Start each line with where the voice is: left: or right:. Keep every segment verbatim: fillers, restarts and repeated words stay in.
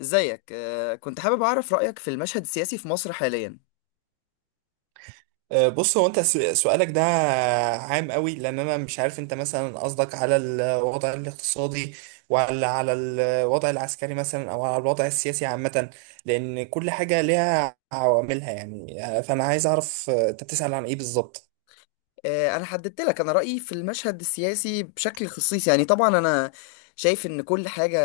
left: ازيك؟ آه، كنت حابب اعرف رأيك في المشهد السياسي في مصر حاليا.
right: آه، بص هو انت س- سؤالك ده عام قوي لان انا مش عارف انت مثلا قصدك على الوضع الاقتصادي، ولا على الوضع العسكري مثلا او على الوضع السياسي عامة، لان كل حاجة ليها عواملها يعني آه، فانا عايز اعرف آه، انت بتسأل عن ايه بالظبط.
left: آه، انا حددت لك انا رأيي في المشهد السياسي بشكل خصيص، يعني طبعا انا شايف ان كل حاجة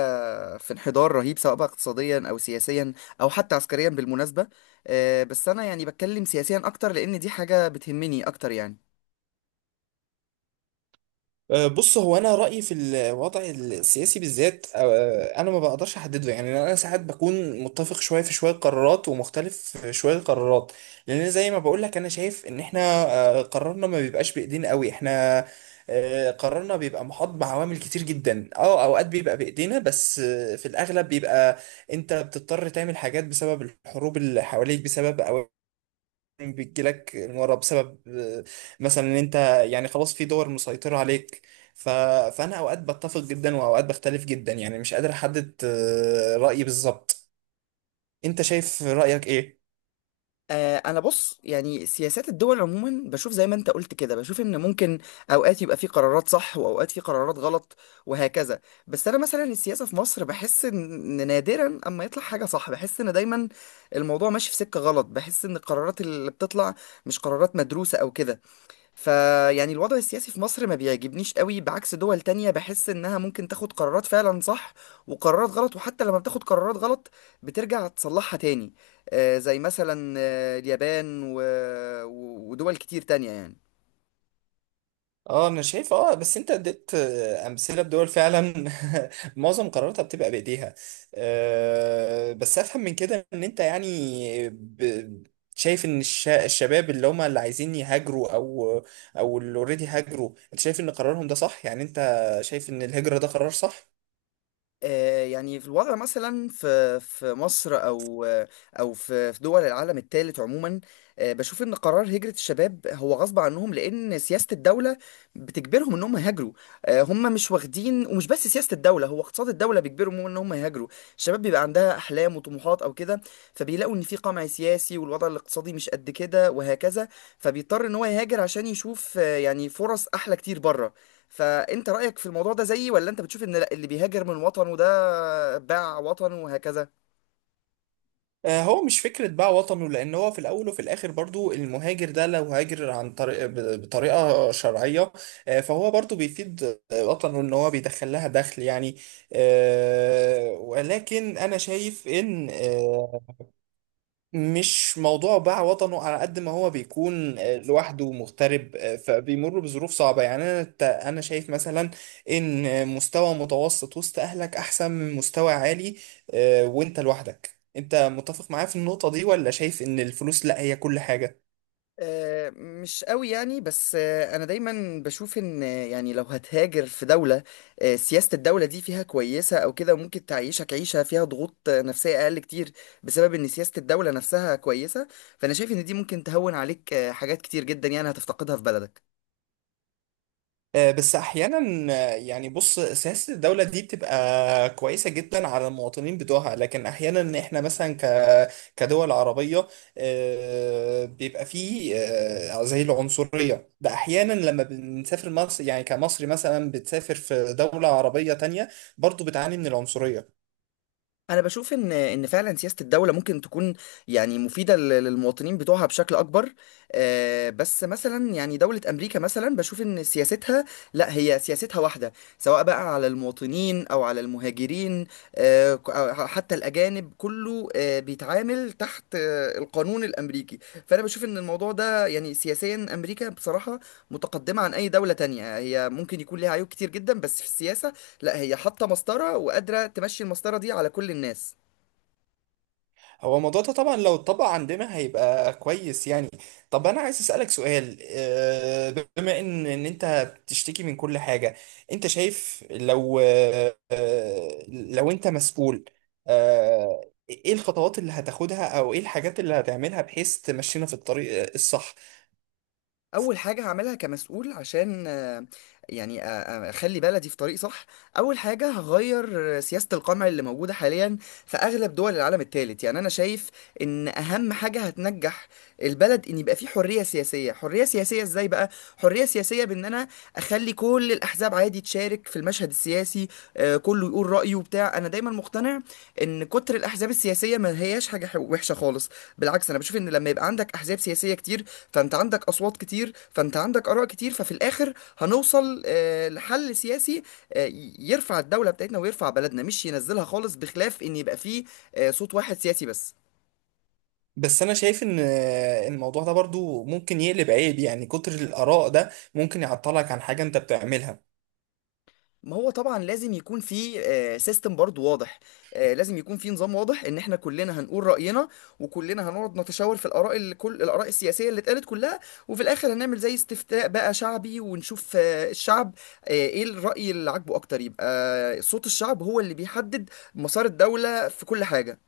left: في انحدار رهيب، سواء بقى اقتصاديا او سياسيا او حتى عسكريا بالمناسبة. آه، بس انا يعني بتكلم سياسيا اكتر لان دي حاجة بتهمني اكتر يعني.
right: أه، بص هو انا رايي في الوضع السياسي بالذات، أه، انا ما بقدرش احدده، يعني انا ساعات بكون متفق شويه في شويه قرارات ومختلف في شويه قرارات، لان زي ما بقول لك انا شايف ان احنا أه، قرارنا ما بيبقاش بايدينا قوي، احنا أه، قرارنا بيبقى محاط بعوامل كتير جدا، اه اوقات بيبقى بايدينا بس أه، في الاغلب بيبقى انت بتضطر تعمل حاجات بسبب الحروب اللي حواليك، بسبب بتجيلك المرة، بسبب آه، مثلا ان انت يعني خلاص في دول مسيطرة عليك ف... فانا اوقات بتفق جدا واوقات بختلف جدا، يعني مش قادر احدد آه، رأيي بالظبط. انت شايف رأيك ايه؟
left: آه، انا بص، يعني سياسات الدول عموما بشوف زي ما انت قلت كده، بشوف ان ممكن اوقات يبقى في قرارات صح واوقات في قرارات غلط وهكذا. بس انا مثلا السياسة في مصر بحس ان نادرا اما يطلع حاجة صح، بحس ان دايما الموضوع ماشي في سكة غلط، بحس ان القرارات اللي بتطلع مش قرارات مدروسة او كده. فيعني الوضع السياسي في مصر ما بيعجبنيش قوي، بعكس دول تانية بحس انها ممكن تاخد قرارات فعلا صح وقرارات غلط، وحتى لما بتاخد قرارات غلط بترجع تصلحها تاني. آه، زي مثلا آه، اليابان و- و- ودول كتير تانية يعني.
right: اه انا شايف اه. بس انت اديت آه، امثله بدول فعلا معظم قراراتها بتبقى بايديها. آه، بس افهم من كده ان انت يعني ب- شايف ان الش- الشباب اللي هم اللي عايزين يهاجروا، او او اللي اوريدي هاجروا، انت شايف ان قرارهم ده صح؟ يعني انت شايف ان الهجره ده قرار صح؟
left: آه، يعني في الوضع مثلا في في مصر او او في في دول العالم الثالث عموما، آه، بشوف ان قرار هجرة الشباب هو غصب عنهم، لان سياسة الدولة بتجبرهم ان هم يهاجروا. آه، هم مش واخدين، ومش بس سياسة الدولة، هو اقتصاد الدولة بيجبرهم ان هم يهاجروا. الشباب بيبقى عندها احلام وطموحات او كده، فبيلاقوا ان في قمع سياسي والوضع الاقتصادي مش قد كده وهكذا، فبيضطر ان هو يهاجر عشان يشوف آه، يعني فرص احلى كتير بره. فانت رأيك في الموضوع ده زيي، ولا انت بتشوف ان لا اللي بيهاجر من وطنه ده باع وطنه وهكذا؟
right: آه، هو مش فكرة بقى وطنه، لأن هو في الأول وفي الآخر برضو المهاجر ده لو هاجر عن طريق ب- بطريقة شرعية، آه، فهو برضو بيفيد آه، وطنه، إن هو بيدخل لها دخل يعني. آه، ولكن أنا شايف إن آه، مش موضوع باع وطنه، على قد ما هو بيكون آه، لوحده مغترب، آه، فبيمر بظروف صعبة، يعني أنا ت- أنا شايف مثلا إن مستوى متوسط وسط أهلك أحسن من مستوى عالي آه، وأنت لوحدك. أنت متفق معايا في النقطة دي، ولا شايف إن الفلوس لا هي كل حاجة؟
left: آه، مش قوي يعني، بس آه، انا دايما بشوف ان آه، يعني لو هتهاجر في دولة آه، سياسة الدولة دي فيها كويسة او كده، ممكن تعيشك عيشة فيها ضغوط آه، نفسية اقل كتير، بسبب ان سياسة الدولة نفسها كويسة. فانا شايف ان دي ممكن تهون عليك آه، حاجات كتير جدا يعني هتفتقدها في بلدك.
right: آه، بس احيانا آه، يعني بص سياسه الدوله دي بتبقى كويسه جدا على المواطنين بتوعها، لكن احيانا احنا مثلا ك كدول عربيه آه، بيبقى فيه آه، زي العنصريه ده، احيانا لما بنسافر مصر، يعني كمصري مثلا بتسافر في دوله عربيه تانية، برضو بتعاني من العنصريه.
left: انا بشوف ان ان فعلا سياسه الدوله ممكن تكون يعني مفيده لل- للمواطنين بتوعها بشكل اكبر. آه، بس مثلا يعني دوله امريكا مثلا بشوف ان سياستها، لا هي سياستها واحده سواء بقى على المواطنين او على المهاجرين آه، ك- أو حتى الاجانب، كله آه، بيتعامل تحت آه، القانون الامريكي. فانا بشوف ان الموضوع ده يعني سياسيا، امريكا بصراحه متقدمه عن اي دوله تانية. هي ممكن يكون ليها عيوب كتير جدا، بس في السياسه لا، هي حاطه مسطره وقادره تمشي المسطره دي على كل الناس.
right: هو الموضوع ده طبعا لو اتطبق عندنا هيبقى كويس يعني. طب انا عايز اسالك سؤال، آه، بما ان ان انت بتشتكي من كل حاجه، انت شايف لو آه، آه، لو انت مسؤول، آه، ايه الخطوات اللي هتاخدها او ايه الحاجات اللي هتعملها بحيث تمشينا في الطريق الصح؟
left: اول حاجه هعملها كمسؤول عشان آه، يعني آه، آه، اخلي بلدي في طريق صح، اول حاجه هغير سياسه القمع اللي موجوده حاليا في اغلب دول العالم الثالث. يعني انا شايف ان اهم حاجه هتنجح البلد ان يبقى فيه حريه سياسيه. حريه سياسيه ازاي بقى؟ حريه سياسيه بان انا اخلي كل الاحزاب عادي تشارك في المشهد السياسي، آه، كله يقول رايه وبتاع. انا دايما مقتنع ان كتر الاحزاب السياسيه ما هياش حاجه وحشه خالص، بالعكس انا بشوف ان لما يبقى عندك احزاب سياسيه كتير، فانت عندك اصوات كتير، فانت عندك اراء كتير، ففي الاخر هنوصل آه، لحل سياسي آه، ي- يرفع الدوله بتاعتنا ويرفع بلدنا، مش ينزلها خالص، بخلاف ان يبقى فيه آه، صوت واحد سياسي بس.
right: بس انا شايف ان آه، الموضوع ده برضو ممكن يقلب عيب، يعني كتر الاراء ده ممكن يعطلك عن حاجه انت بتعملها.
left: ما هو طبعا لازم يكون في سيستم برضو واضح، آه، لازم يكون في نظام واضح ان احنا كلنا هنقول رأينا، وكلنا هنقعد نتشاور في الاراء، اللي كل الاراء السياسية اللي اتقالت كلها، وفي الاخر هنعمل زي استفتاء بقى شعبي، ونشوف آه، الشعب آه، ايه الرأي اللي عاجبه اكتر، يبقى صوت الشعب هو اللي بيحدد مسار الدولة في كل حاجة.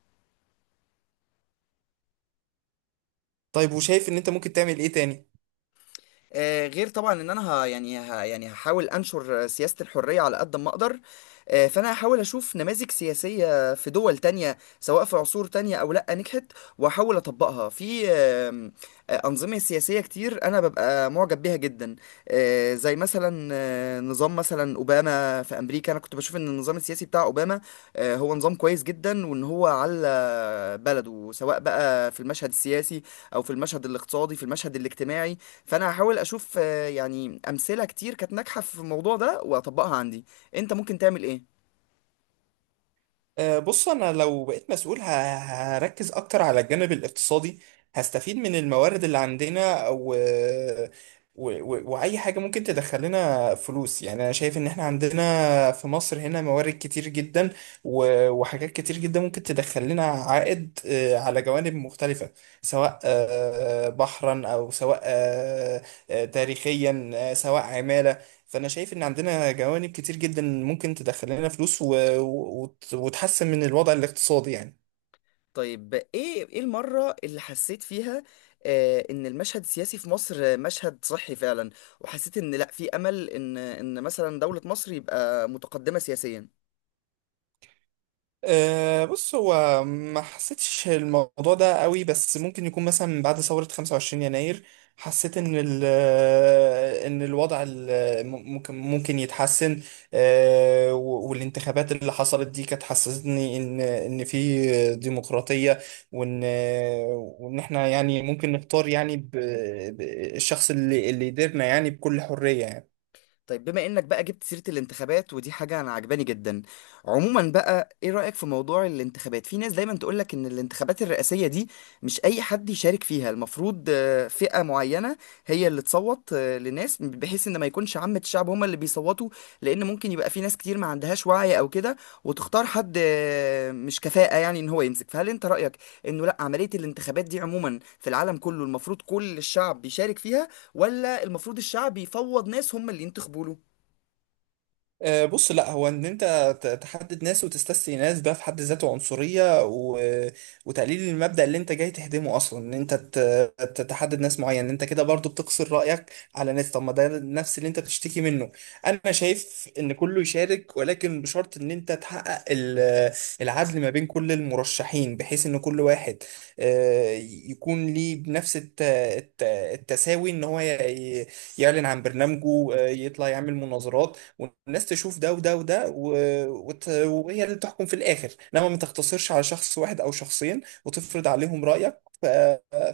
right: طيب وشايف ان انت ممكن تعمل ايه تاني؟
left: آه، غير طبعا ان انا ه يعني ه يعني هحاول انشر سياسة الحرية على قد ما اقدر. آه، فانا هحاول اشوف نماذج سياسية في دول تانية، سواء في عصور تانية او لا، نجحت واحاول اطبقها. في آم، آه، انظمة سياسية كتير انا ببقى معجب بيها جدا، آه، زي مثلا آه، نظام مثلا اوباما في امريكا. انا كنت بشوف ان النظام السياسي بتاع اوباما آه، هو نظام كويس جدا، وان هو على بلده سواء بقى في المشهد السياسي او في المشهد الاقتصادي، في المشهد الاجتماعي. فانا هحاول اشوف آه، يعني امثله كتير كانت ناجحه في الموضوع ده واطبقها عندي. انت ممكن تعمل ايه؟
right: آه، بص انا لو بقيت مسؤول ه- هركز اكتر على الجانب الاقتصادي، هستفيد من الموارد اللي عندنا و... و... و... واي حاجه ممكن تدخل لنا فلوس، يعني انا شايف ان احنا عندنا في مصر هنا موارد كتير جدا و... وحاجات كتير جدا ممكن تدخل لنا عائد آه، على جوانب مختلفه، سواء آه، بحرا او سواء آه، آه، تاريخيا آه، سواء عماله. فانا شايف ان عندنا جوانب كتير جدا ممكن تدخل لنا فلوس و... و... وت- وتحسن من الوضع الاقتصادي يعني.
left: طيب، ايه ايه المره اللي حسيت فيها آه، ان المشهد السياسي في مصر آه، مشهد صحي فعلا، وحسيت ان لا في امل ان ان مثلا دوله مصر يبقى متقدمه سياسيا؟
right: أه بص هو ما حسيتش الموضوع ده قوي، بس ممكن يكون مثلا من بعد ثورة خمسة وعشرين يناير حسيت ان ال آه، ان الوضع ال- ممكن ممكن يتحسن. أه و- والانتخابات اللي حصلت دي كانت حسستني ان ان في ديمقراطية، وان وان احنا يعني ممكن نختار، يعني ب- ب- الشخص اللي اللي يديرنا يعني بكل حرية يعني.
left: طيب، بما انك بقى جبت سيرة الانتخابات، ودي حاجة انا عجباني جدا عموما بقى، ايه رأيك في موضوع الانتخابات؟ في ناس دايما تقولك ان الانتخابات الرئاسية دي مش اي حد يشارك فيها، المفروض آه، فئة معينة هي اللي تصوت آه، لناس، بحيث ان ما يكونش عامة الشعب هما اللي بيصوتوا، لان ممكن يبقى في ناس كتير ما عندهاش وعي او كده، وتختار حد آه، مش كفاءة يعني ان هو يمسك. فهل انت رأيك انه لا، عملية الانتخابات دي عموما في العالم كله المفروض كل الشعب بيشارك فيها، ولا المفروض الشعب يفوض ناس هم اللي ينتخبوا له؟
right: آه، بص لا هو ان انت ت- تحدد ناس وتستثني ناس، ده في حد ذاته عنصرية و... وتقليل المبدأ اللي انت جاي تهدمه اصلا، ان انت ت... ت- تحدد ناس معين، انت كده برضو بتقصر رأيك على ناس، طب ما ده نفس اللي انت بتشتكي منه. انا شايف ان كله يشارك، ولكن بشرط ان انت تحقق ال... العدل ما بين كل المرشحين، بحيث ان كل واحد آه، يكون ليه بنفس الت... الت... التساوي، ان هو ي... يعلن عن برنامجه، آه، يطلع يعمل مناظرات، والناس تشوف ده وده وده و- وت- وهي اللي تحكم في الآخر، إنما ما تقتصرش على شخص واحد أو شخصين وتفرض عليهم رأيك ف...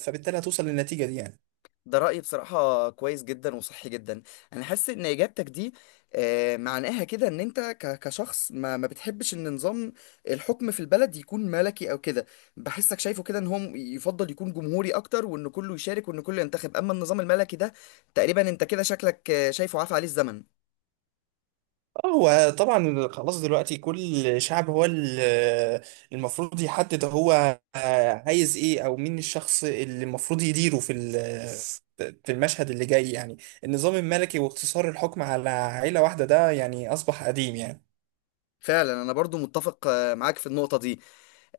right: فبالتالي هتوصل للنتيجة دي يعني.
left: ده رأيي بصراحة كويس جدا وصحي جدا. أنا حاسس إن إجابتك دي آه، معناها كده إن أنت ك- كشخص ما, ما بتحبش إن نظام الحكم في البلد يكون ملكي أو كده. بحسك شايفه كده إن هو يفضل يكون جمهوري أكتر، وإن كله يشارك وإن كله ينتخب، أما النظام الملكي ده تقريبا أنت كده شكلك آه، شايفه عافى عليه الزمن.
right: اه هو طبعا خلاص دلوقتي كل شعب هو ال- المفروض يحدد هو عايز ايه، او مين الشخص اللي المفروض يديره في ال- في المشهد اللي جاي يعني. النظام الملكي واقتصار الحكم على عيلة واحدة ده يعني أصبح قديم يعني.
left: فعلا أنا برضو متفق آه، معاك في النقطة دي.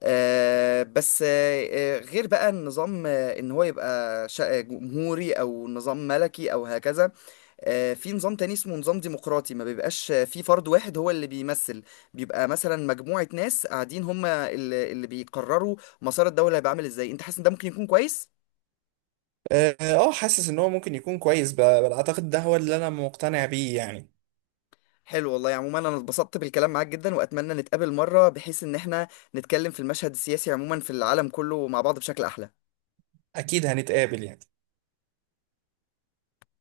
left: آه، بس آه، آه، غير بقى النظام آه، ان هو يبقى شا- آه، جمهوري او نظام ملكي او هكذا، آه، في نظام تاني اسمه نظام ديمقراطي، ما بيبقاش آه، في فرد واحد هو اللي بيمثل، بيبقى مثلا مجموعة ناس قاعدين هم اللي اللي بيقرروا مسار الدولة. هيبقى عامل ازاي؟ انت حاسس ان ده ممكن يكون كويس؟
right: اه آه، حاسس ان هو ممكن يكون كويس، ب- بل اعتقد ده هو اللي انا مقتنع بيه يعني.
left: حلو والله. عموما انا اتبسطت بالكلام معاك جدا، واتمنى نتقابل مرة بحيث ان احنا نتكلم في المشهد السياسي عموما في العالم كله مع بعض بشكل احلى.
right: اكيد هنتقابل يعني.